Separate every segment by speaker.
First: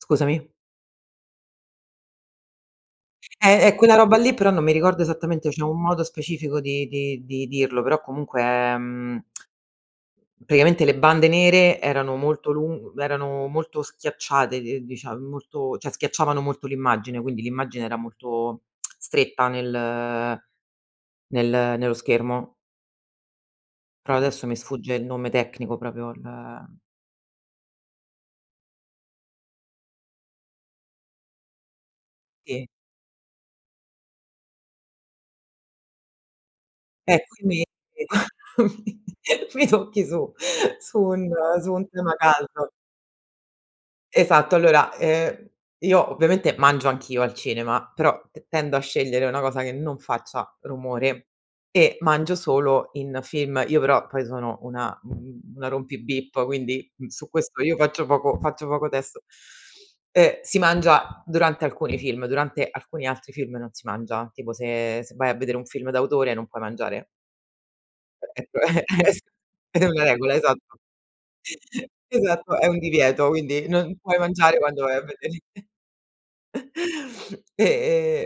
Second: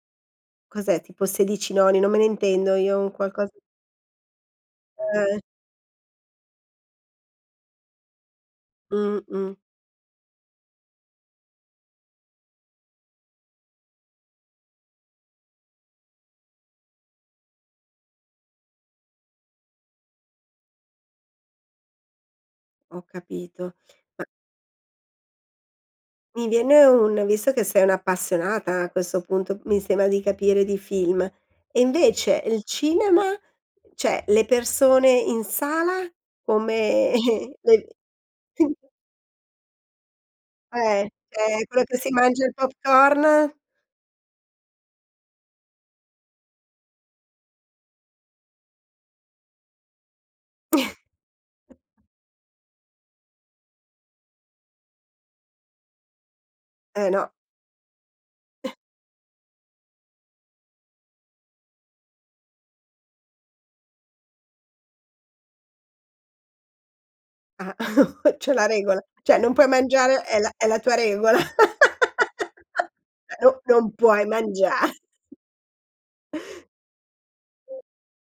Speaker 1: Scusami?
Speaker 2: Cos'è tipo 16:9? Non me ne intendo, io un qualco
Speaker 1: Eh, è quella roba lì, però non mi ricordo
Speaker 2: Uhm
Speaker 1: esattamente, c'è un modo specifico di di di dirlo, però comunque è, mhmm,
Speaker 2: Mh-mh.
Speaker 1: praticamente le bande nere erano molto lun erano molto schiacciate d dicia molto cioè schiacciavano molto l'immagine, quindi l'immagine era molto stretta nel nel nello schermo.
Speaker 2: Ho capito,
Speaker 1: Però
Speaker 2: ma
Speaker 1: adesso mi sfugge il nome tecnico proprio il
Speaker 2: Mi viene un visto che sei un'appassionata a questo punto, mi sembra di capire, di film, e invece il
Speaker 1: Sì.
Speaker 2: cinema? Cioè le persone in sala? Come
Speaker 1: Eh, qui mi
Speaker 2: le
Speaker 1: mi mi tocchi su su
Speaker 2: Eh,
Speaker 1: un
Speaker 2: eh
Speaker 1: su
Speaker 2: quello
Speaker 1: un
Speaker 2: che si
Speaker 1: tema
Speaker 2: mangia il
Speaker 1: caldo.
Speaker 2: popcorn.
Speaker 1: Esatto, allora, ehm, io ovviamente mangio anch'io al cinema, però t tendo a scegliere una cosa che non faccia rumore e mangio solo in film, io però poi sono una, mhmm, una rompi-bip, quindi, mhmm,
Speaker 2: Eh
Speaker 1: su
Speaker 2: no.
Speaker 1: questo io faccio poco faccio poco testo. E si mangia durante alcuni film, durante alcuni altri film non si mangia, tipo se se vai a vedere un film d'autore non puoi mangiare.
Speaker 2: Ah
Speaker 1: E
Speaker 2: c'è
Speaker 1: ecco,
Speaker 2: la
Speaker 1: è
Speaker 2: regola.
Speaker 1: è s
Speaker 2: Cioè non puoi
Speaker 1: è una
Speaker 2: mangiare
Speaker 1: regola,
Speaker 2: è la è
Speaker 1: esatto.
Speaker 2: la tua regola?
Speaker 1: Esatto, è un divieto,
Speaker 2: No
Speaker 1: quindi
Speaker 2: non
Speaker 1: non puoi
Speaker 2: puoi
Speaker 1: mangiare
Speaker 2: mangia
Speaker 1: quando vai a vedere. E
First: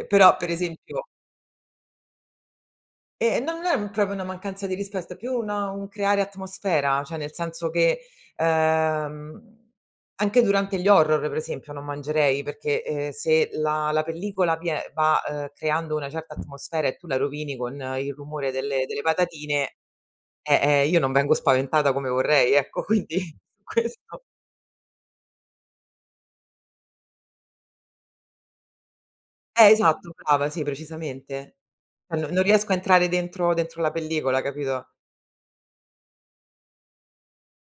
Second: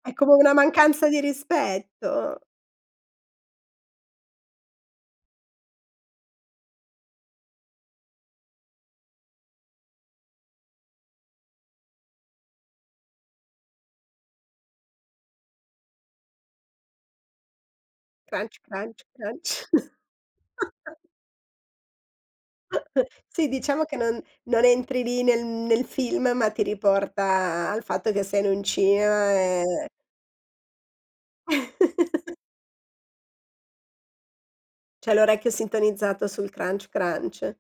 Speaker 1: e
Speaker 2: È come
Speaker 1: però per
Speaker 2: una
Speaker 1: esempio
Speaker 2: mancanza di rispetto.
Speaker 1: Eh no, non è m proprio una mancanza di rispetto, è più un un creare atmosfera, cioè nel senso che, ehm, anche durante gli horror, pre esempio, non mangerei, perché, ehm, se la la pellicola vie va, uhm, creando una certa atmosfera e tu la rovini con il rumore
Speaker 2: "Crunch,
Speaker 1: delle delle
Speaker 2: crunch, crunch".
Speaker 1: patatine eh, eh, io non vengo spaventata come vorrei, ecco, quindi
Speaker 2: Sì, diciamo che non
Speaker 1: questo.
Speaker 2: non entri lì nel nel film, ma ti riporta al fatto che sei in un cinema
Speaker 1: Eh,
Speaker 2: e
Speaker 1: esatto, brava, sì, precisamente. Cioè no non riesco a entrare dentro dentro la pellicola, capito?
Speaker 2: C'hai l'orecchio sintonizzato sul "crunch, crunch".